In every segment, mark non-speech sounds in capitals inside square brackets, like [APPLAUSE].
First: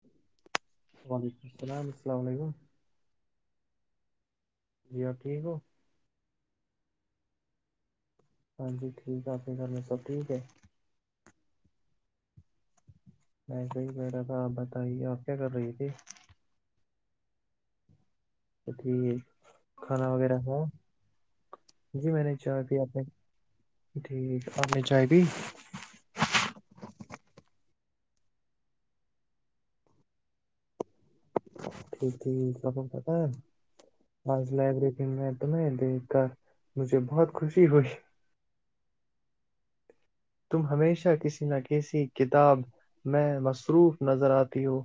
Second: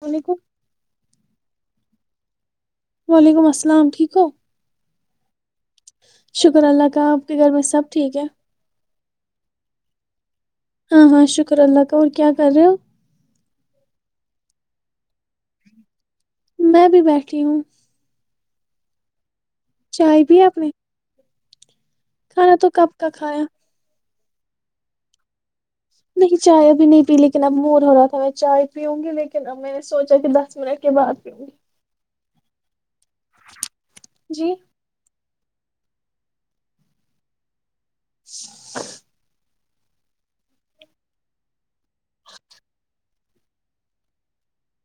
السلام علیکم وعلیکم السلام السلام علیکم وعلیکم السلام ٹھیک ہو جی آپ ٹھیک ہو شکر اللہ کا آپ کے گھر میں سب ٹھیک ہے ہاں جی ٹھیک آپ کی کر میں سب ٹھیک ہے ہاں ہاں شکر اللہ کا اور کیا کر رہے ہو میںسے ہی کہہ رہا تھا آپ بتائیے آپ کیا کر رہی تھی میں بھی بیٹھی ہوں اچ ٹھیک ہے کھانا چائے وغیرہ بھی آپ ہے نے [INAUDIBLE] جی میں نے کھانا چاہا تو کہ آپ کب نے کا کھایا جٹ آنی چاہیے نہیں چائے ابھی نہیں پی لیکن اب مور ہو رہا تھا میں چائے پیوںں گی لیکن اب میں نے سوچا کہ دس منٹ کے بعد پیوں گی کب ہاں ال جی اللہبرق میں دیکھ کر مجھے بہت خوشی ہوئی [UNINTELLIGIBLE] تم ہمیشہ کسی نہ کسی کتاب میں مصروف نظر آتی ہو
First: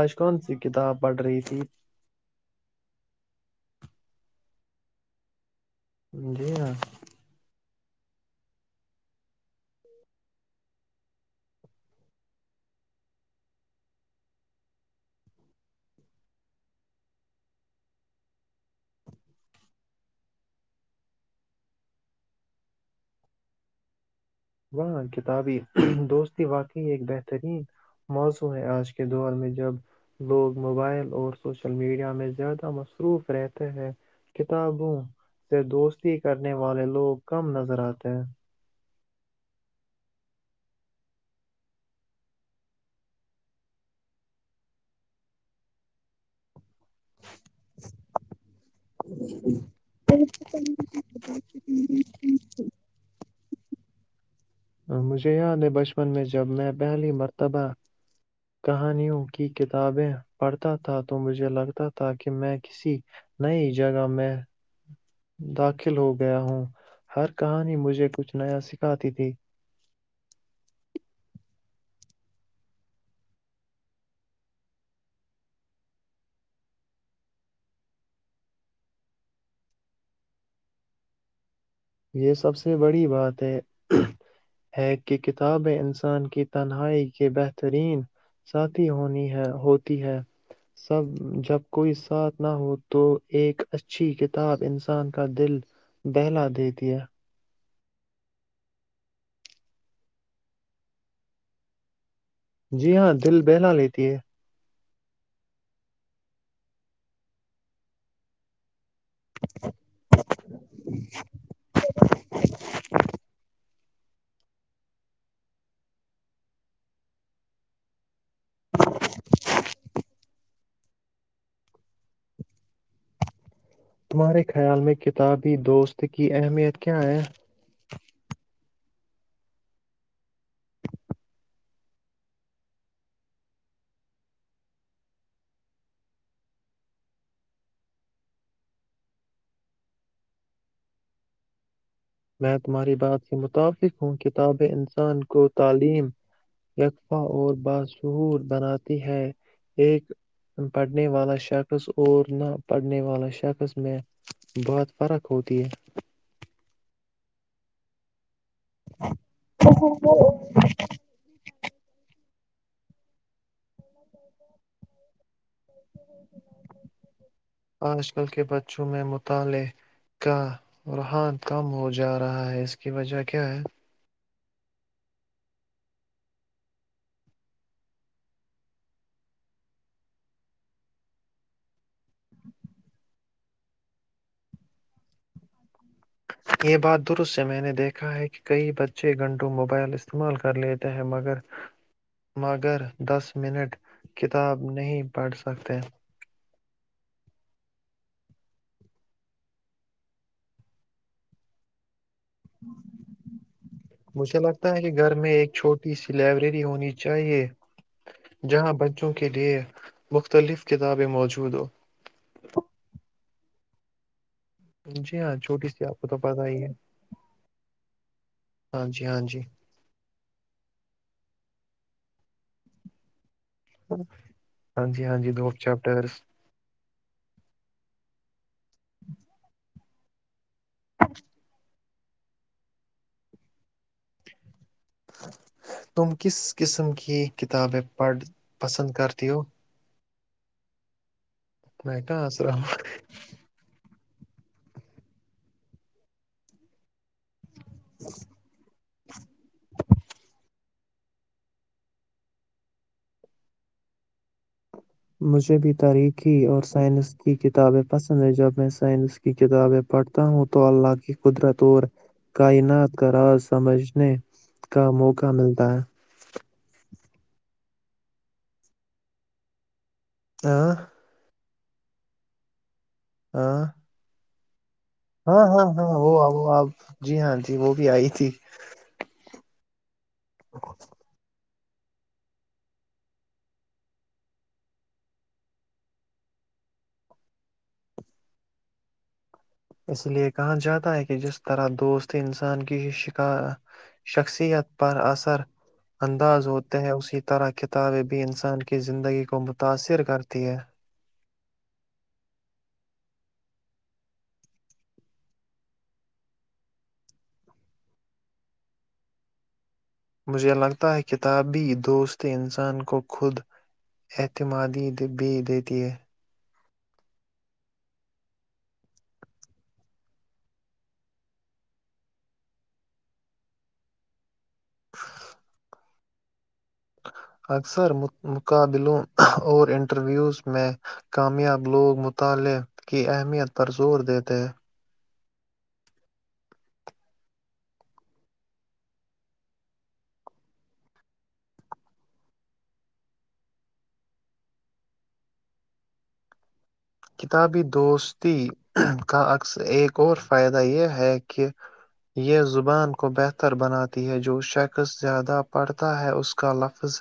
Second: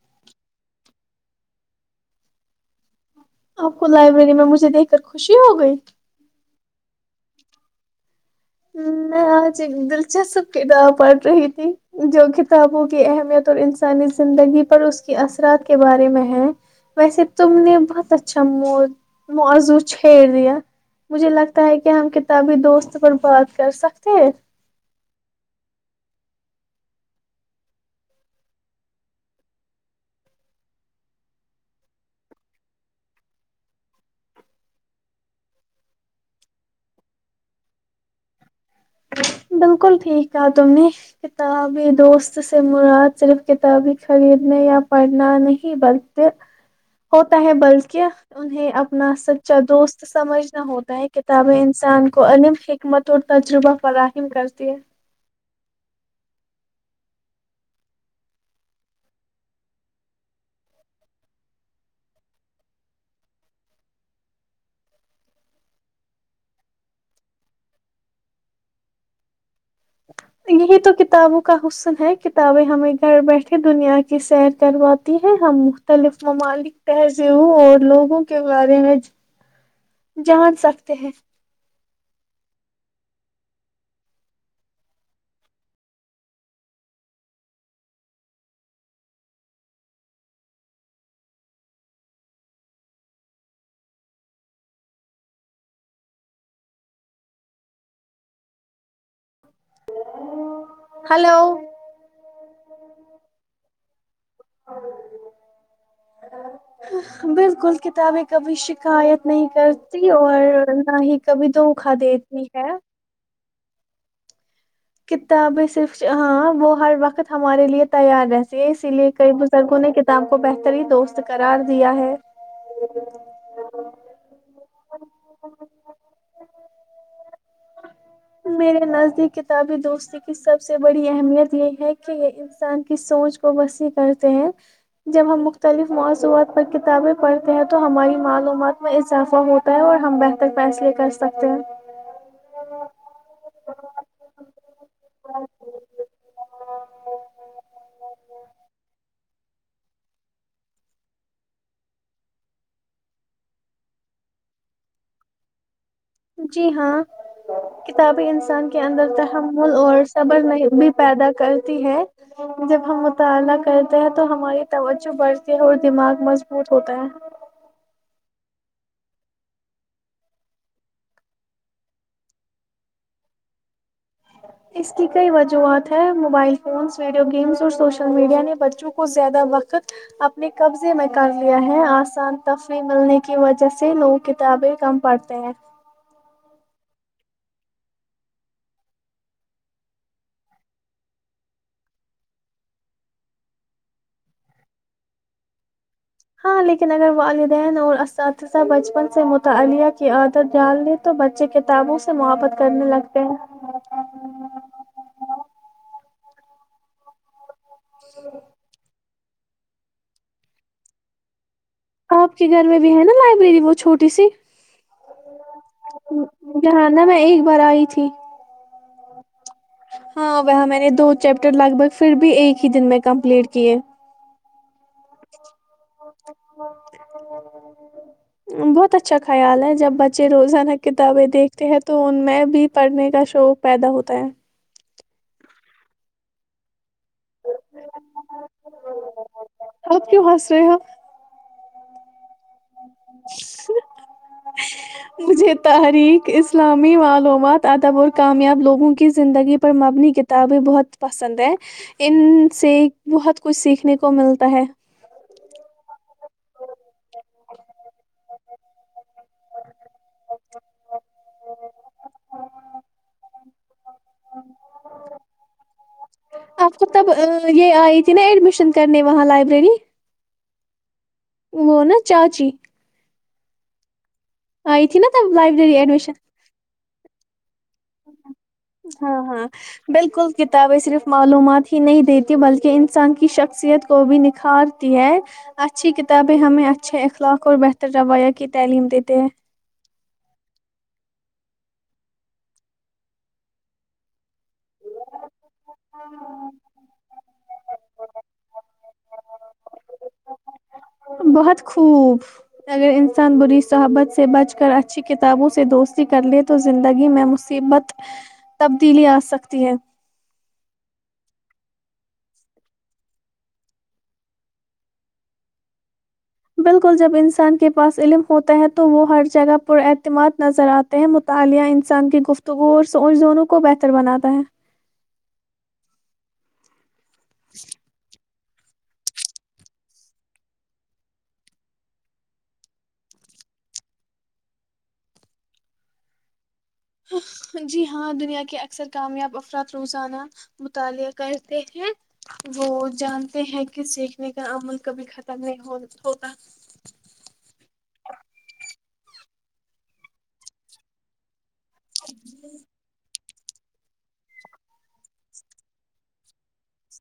آج کون سی کتاب پڑھ رہی تھی آپ کو لائبریری میں مجھے دیکھ کر خوشی ہو گئی جی ہاں میں آج ایک دلچسپ کتاب پڑھ رہی تھی جو کتابوں کی اہمیت اور انسانی زندگی پر اس کے اثرات کے بارے میں ہے ویسے تم نے بہت اچھا موضوع چھیڑ دیا مجھے لگتا ہے کہ ہم کتابی دوست پر بات کر سکتے ہیں وہاں کتابی دوستی واقعی ایک بہترین موضوع ہے آج کے دور میں جب لوگ موبائل اور سوشل میڈیا میں زیادہ مصروف رہتے ہیں کتابوں سے دوستی کرنے والے لوگ کم نظر آتے ہیں بالکل ٹھیک ہے تم نے کتابیں دوست سے مراد صرف کتاب ہی خریدنے یا پڑھنا نہیں بلکہ ہوتا ہے بلک [UNINTELLIGIBLE] اپنا سچا دوست سمجھنا ہوتا ہے کہ تابہ انسان کو عم حکمت اور تجربہ فراہم کرتی ہے مجھے یاد ہے بچپن میں جب میں پہلی مرتبہ کہانیوں کی کتابیں پڑھتا تھا تو مجھے لگتا تھا کہ میں کسی نئی جگہ میں داخل ہو گیا ہوں ہر کہانی مجھے کچھ نیا سکھاتی تھی یہی تو کتابوں کا حسن ہے کتابیں ہمیں گھر بیٹھے دنیا کی سیر کرواتی ہے ہم مختلف ممالک تہذیبوں اور لوگوں کے بارے میں جان سکتے ہیں یہ سب سے بڑی بات ہے ہے کہ کتابیں انسان کی تنہائی کے بہترین ساتھی ہونی ہے ہوتی ہے سب جب کوئی ساتھ نہ ہو تو ایک اچھی کتاب انسان کا دل بہلا دیتی ا دیا ہلو جی ہاں دل بہلا لیتی ہے بالکل کتابیں کابھی ش شکایت نہیں کرتی اور نہ ہی کبھی دھوکا دیتی ہے کتابیں صرف ہاں وہ ہر وقت ہمارے لیے تیار ہے اسی لیے کئی بزرگوں نے کتاب کو بہتری ہی دوست کرار دیا ہے تمہارے خیال میں کتابی دوست کی اہمیت کیا ہے میرے نزدیک کتابی دوستی کی سب سے بڑی اہمیت یہ ہے کہ یہ انسان کی سوچ کو وسیع کرتے ہیں جب ہم مختلف موضوعات پر کتابیں پڑھتے ہیں تو ہماری معلومات میں اضافہ ہوتا ہے اور ہم بہتر فیصلے کر سکتے ہیں میں تمہاری بات کے مطابق ہوں کتابیں انسان کو تعلیم قفہ اور باشعور بناتی ہے ایک پڑھنے والا شخص اور نہ پڑھنے والا شخص میں بہت فرق ہوتی ہے جی ہاں کتابیں انسان کے اندر تحمل اور صبر بھی پیدا کر جب ہم مطالعہ کرتے ہیں تو ہماری توجہ بڑھ اور دماغ مضبوط ہوتا ہے چہ مطالعے کا روحان کم ہو جا رہا ہے اس کی وجہ کیا ہے اس کی کئی وجوہات ہیں موبائل فونز ویڈیو گیمز اور سوشل میڈیا نے بچوں کو زیادہ وقت اپنے قبضے میں کر لیا ہے آسان تفریح ملنے کی وجہ سے لوگ کتابیں کم پڑھتے ہیں یہ بات درست سے میں نے دیکھا ہے کہ کئی بچے گھنٹوں موبائل استعمال کر لیتے ہیں مگر دس منٹ کتاب نہیں پڑھ سکتے ہاں لیکن اگر والدین اور اساتذہ بچپن سے مطالعہ کی عادت ڈال لیں تو بچے کتابوں سے محبت کرنے لگتے ہیں مجھے لگتا ہے کہ گھر میں ایک چھوٹی سی لائبریری ہونی چاہیے جہاں ب وں کے لیئے مختلف کتابیں موجود ہو میری وہ چھوٹی سی جی ہاں چھوٹی سی آپ کو تو پت ہی ہے جہاں نا میں ایک بار آئی تھی ہاں جی ہاں جی ہاں وہ میں نے دو چیپٹر لگ بھگ پھر بھی ایک ہی دن میں کمپلیٹ کیے ہاں ہاں ج ہاں ج دو چیپٹرس ا [INAUDIBLE] بہت اچھا خیال ہے جب بچے روزان کتابیں دیکھتے ہیں تو تو ان میں بھی پڑھنے کا شوق پیدا ہوتا ہے تم کس قسم کی کتابیں پڑھ پسند کرتی ہو سب کیوں ہنس رہے ہو میں کہاں الام مجھے تارییک اسلامی معلومات تدب اور کامیاب لوگوں کی زندگی پر مبنی کتابیں بہت پسند ہے ان سے بہت کچھ سیکھنے کو ملتا ہے مجھے بھی تاریخی اور سائنس کی کتابیں پسند ہیں جب میں سائنس کی کتابیں پڑھتا ہوں تو اللہ کی قدرت اور کائنات کا راز سمجھنے کا موقع ملتا ہے مطلب یہ آئی تھی نا ایڈمشن کرنے وہاں لائبریری ہ [INAUDIBLE] وہ نا چاچی ہاں آئی تھی نا تب ہاں ہاں لائبریری ہاں ایڈمیشن وہ آ آپ جی ہاں جی وہ بھی آئی تھی ہاں ہاں بالکل کتابیں صرف معلومات نہیں دیتی بلکہ انسان کی شخصیت کو بھی نکھارتی ہے اچھی کتابیں ہمیں اچھے اخلاق اور بہتر رویہ کی تعلیم دیتے ہیں اس لیے کہا جاتا ہے کہ جس طرح دوست انسان کی شکا شخصیت پر اثر انداز ہوتے ہیں اسی طرح کتابیں بھی انسان کی زندگی کو متاثر کرتی ہے بہت خوب اگر انسان بری صحبت سے بچ کر اچھی کتابوں سے دوستی کر لے تو زندگی میں مصیبت تبدیلی آ سکتی ہے مجھے لگتا ہے کتاب بھی دوست انسان کو خود اعتمادی بھی دیتی ہے بالکل جب انسان کے پاس علم ہوتا ہے تو وہ ہر جگہ پر اعتماد نظر آتے ہیں مطالعہ انسان کی گفتگو اور سوچ دونوں کو بہتر بناتا ہے اکثر مقابلوں اور انٹرویوز میں کامیاب لوگ مطالعہ کی اہمیت پر زور دیتے ہیں جی ہاں دنیا کے اکثر کامیاب افراد روزانہ مطالعہ کرتے ہیں وہ جانتے ہیں کہ سیکھنے کا عمل کبھی ختم نہیں ہو ہوتا کتابی دوستی کا اکثر ایک اور فائدہ یہ ہے کہ یہ زبان کو بہتر بناتی ہے جو شخص زیادہ پڑھتا ہے اس کا لفظ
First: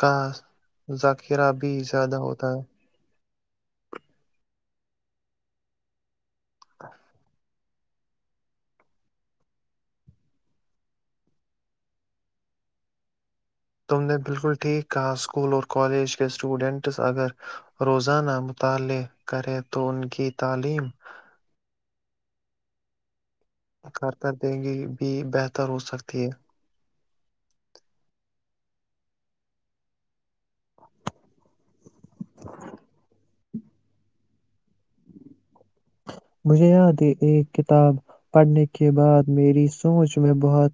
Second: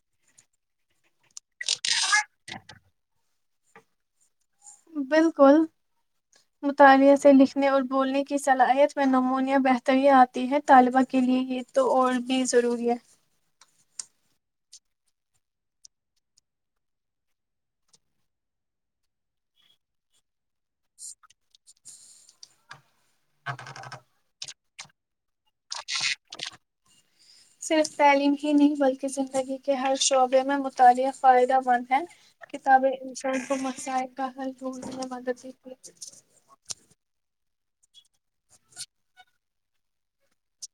کا ذخیرہ بھی بھی زیادہ ہوتا ہے بالکل مطالعہ سے لکھنے اور بولنے کی صلاحیت میں نمونیہ بہتری آتی ہے طالبہ کے لیئے یہ تو اور بھی ضروری ہے تم نے بالکل ٹھیک کہا اسکول اور کالج کے اسٹوڈنٹس اگر روزانہ مطالعہ کرے تو ان کی تعلیم کر کر گی بھی بہتر ہو سکتی ہے صرف تعلیم ہی نہیں بلکہ زندگی کے ہر شعبے میں مطالعہ فائدہ مند ہے کتاب انسان کو مسائق کا حل بول میں مدد دی مجھے یاد ہے ایک کتاب پڑھنے کے بعد میری سوچ میں بہت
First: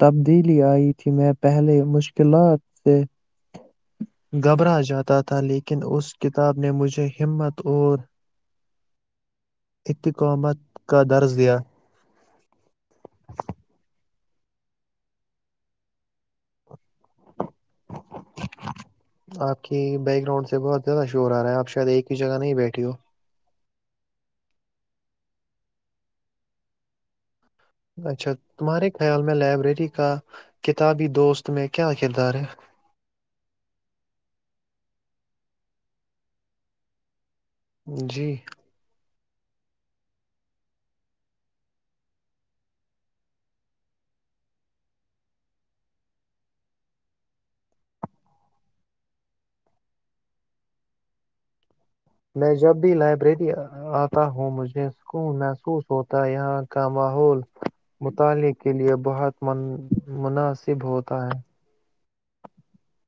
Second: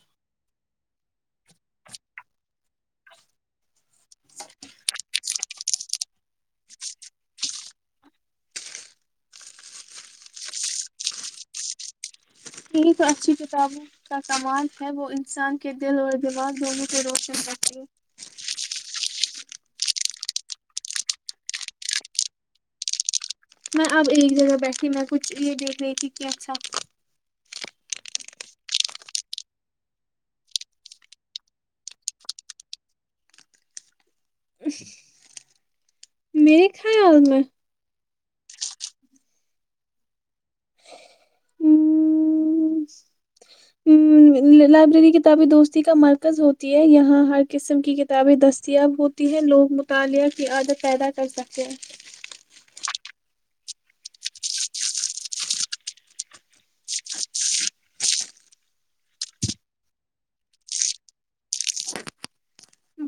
تبدیلی آئی تھی میں پہلے مشکلات سے گھبرا جاتا تھا لیکن اس کتاب نے مجھے ہمت اور اتقامت کا درج دیا یہ تو اچھی کتابوں کا سمال ہے وہ انسان کے دل اور دماغ دونوں سے روشن کر ہے آپ کی بیک گراؤنڈ سے بہت زیادہ شور آ رہا ہے آپ شاید ایک ہی جگہ نہیں بیٹھی ہو میں اب ایک جگہ بیٹھی میں کچھ یہ دیکھ رہی تھی کہ اچھا اچھا تمہارے خیال میں لائبریری کا کتابی دوست میں کیا کردار ہے میرے خیال میں جی ہ لائبریری کتابیں دوستی کا مرکز ہوتی ہے یہاں ہر قسم کی کتابیں دستیاب ہوتی ہے لوگ مطالعہ کی عادت پیدا کر سکتے ہیں میں جب بھی لائبریری آتا ہوں مجھے سکون محسوس ہوتا ہے، یہاں کا ماحول مطالعہ کے لیئے بہت مناسب ہوتا ہے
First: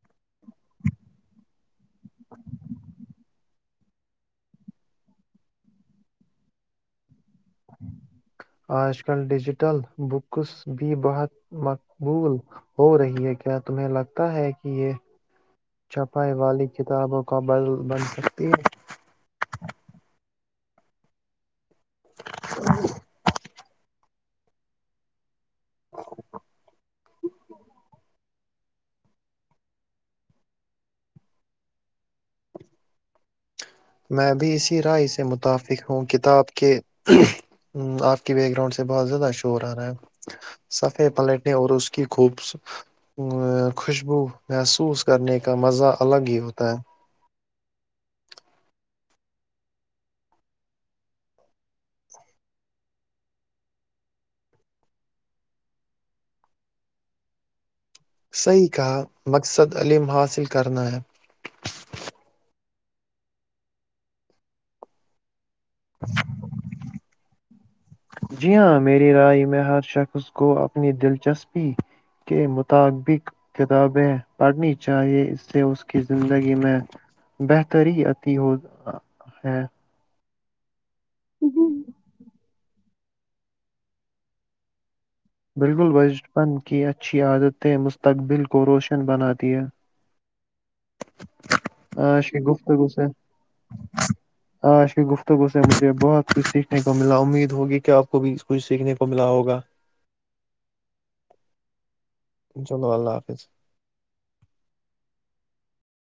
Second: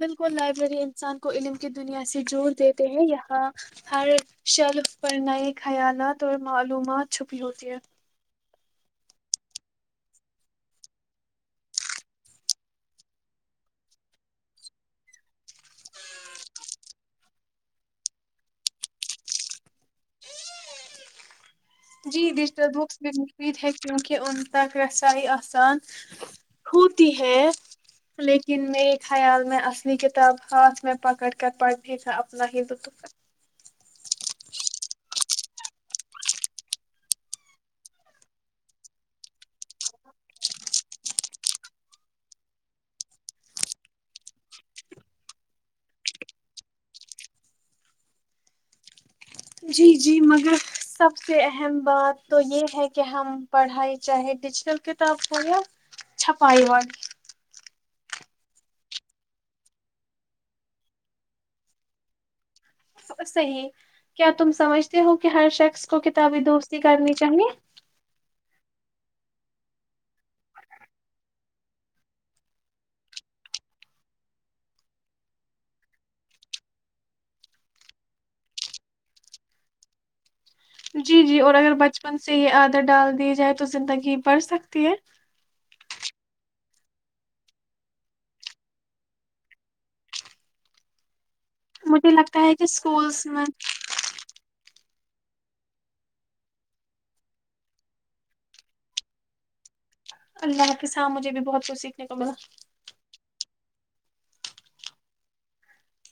بالکل لائبریری انسان کو علم کی دنیا سے جوور دیتے ہیں یہاں ہر شلف پر نئے خیالات اور معلومات چھپی ہوتی ہے آج کل ڈیجیٹل بکس بھی بہت مقبول ہو رہی ہے کیا تمہیں لگتا ہے کہ یہ چھپائی والی کتابوں کا بل بن سکتی ہے جی دشٹر بکس بھی مفید ہے کیونکہ ان تک ریسائی آ آسان ہوتی ہے لیکن لیکن میرے خیال میں اصلی کتاب ہاتھ میں پکڑ کر پڑھنے کا اپنا ہی لطف میں بھی اسی رائے سے متفق ہوں کتاب کے آپ کے بیک گراؤنڈ سے بہت زیادہ شور آ رہا ہے صفحے پلٹنے اور اس کی خوب ا خوشبو محسوس کرنے کا مزہ الگ ہی ہوتا ہے جی جی مگر سب سے اہم بات تو یہ ہے کہ ہم پڑھائی چاہے ڈیجیٹل کتاب ہو یا چھپائی والی صحیح کہا مقصد علم حاصل کرنا ہے صحیح کیا تم سمجھتے ہو کہ ہر شخص کو کتابی دوستی کرنی چاہیے جی ہاں میری رائے میں ہر شخص کو اپنی دلچسپی کے مطابق کتابیں پڑھنی چاہیے اس سے اس کی زندگی میں بہتری عتی ہو ہے جی جی اور اگر بچپن سے ہید ڈال دییا جائے تو زندگی بڑھ سکتی ہے بالکل بچپن کی اچھی عادتیں مستقبل کو روشن بن دیا مجھے ہاں شی لگتا ہے کہ گفت کوسے اسکولس میں ہاں شی گفت سے مجھے بہت کچھ سیکھنے کو ملا امید ہوگی کہ آپ کو بھی کچھ سیکھنے کو ملا ہوگا اللہ کے سام مجھے بھی بہت کچھ سیکھ چلو اللہ حافظ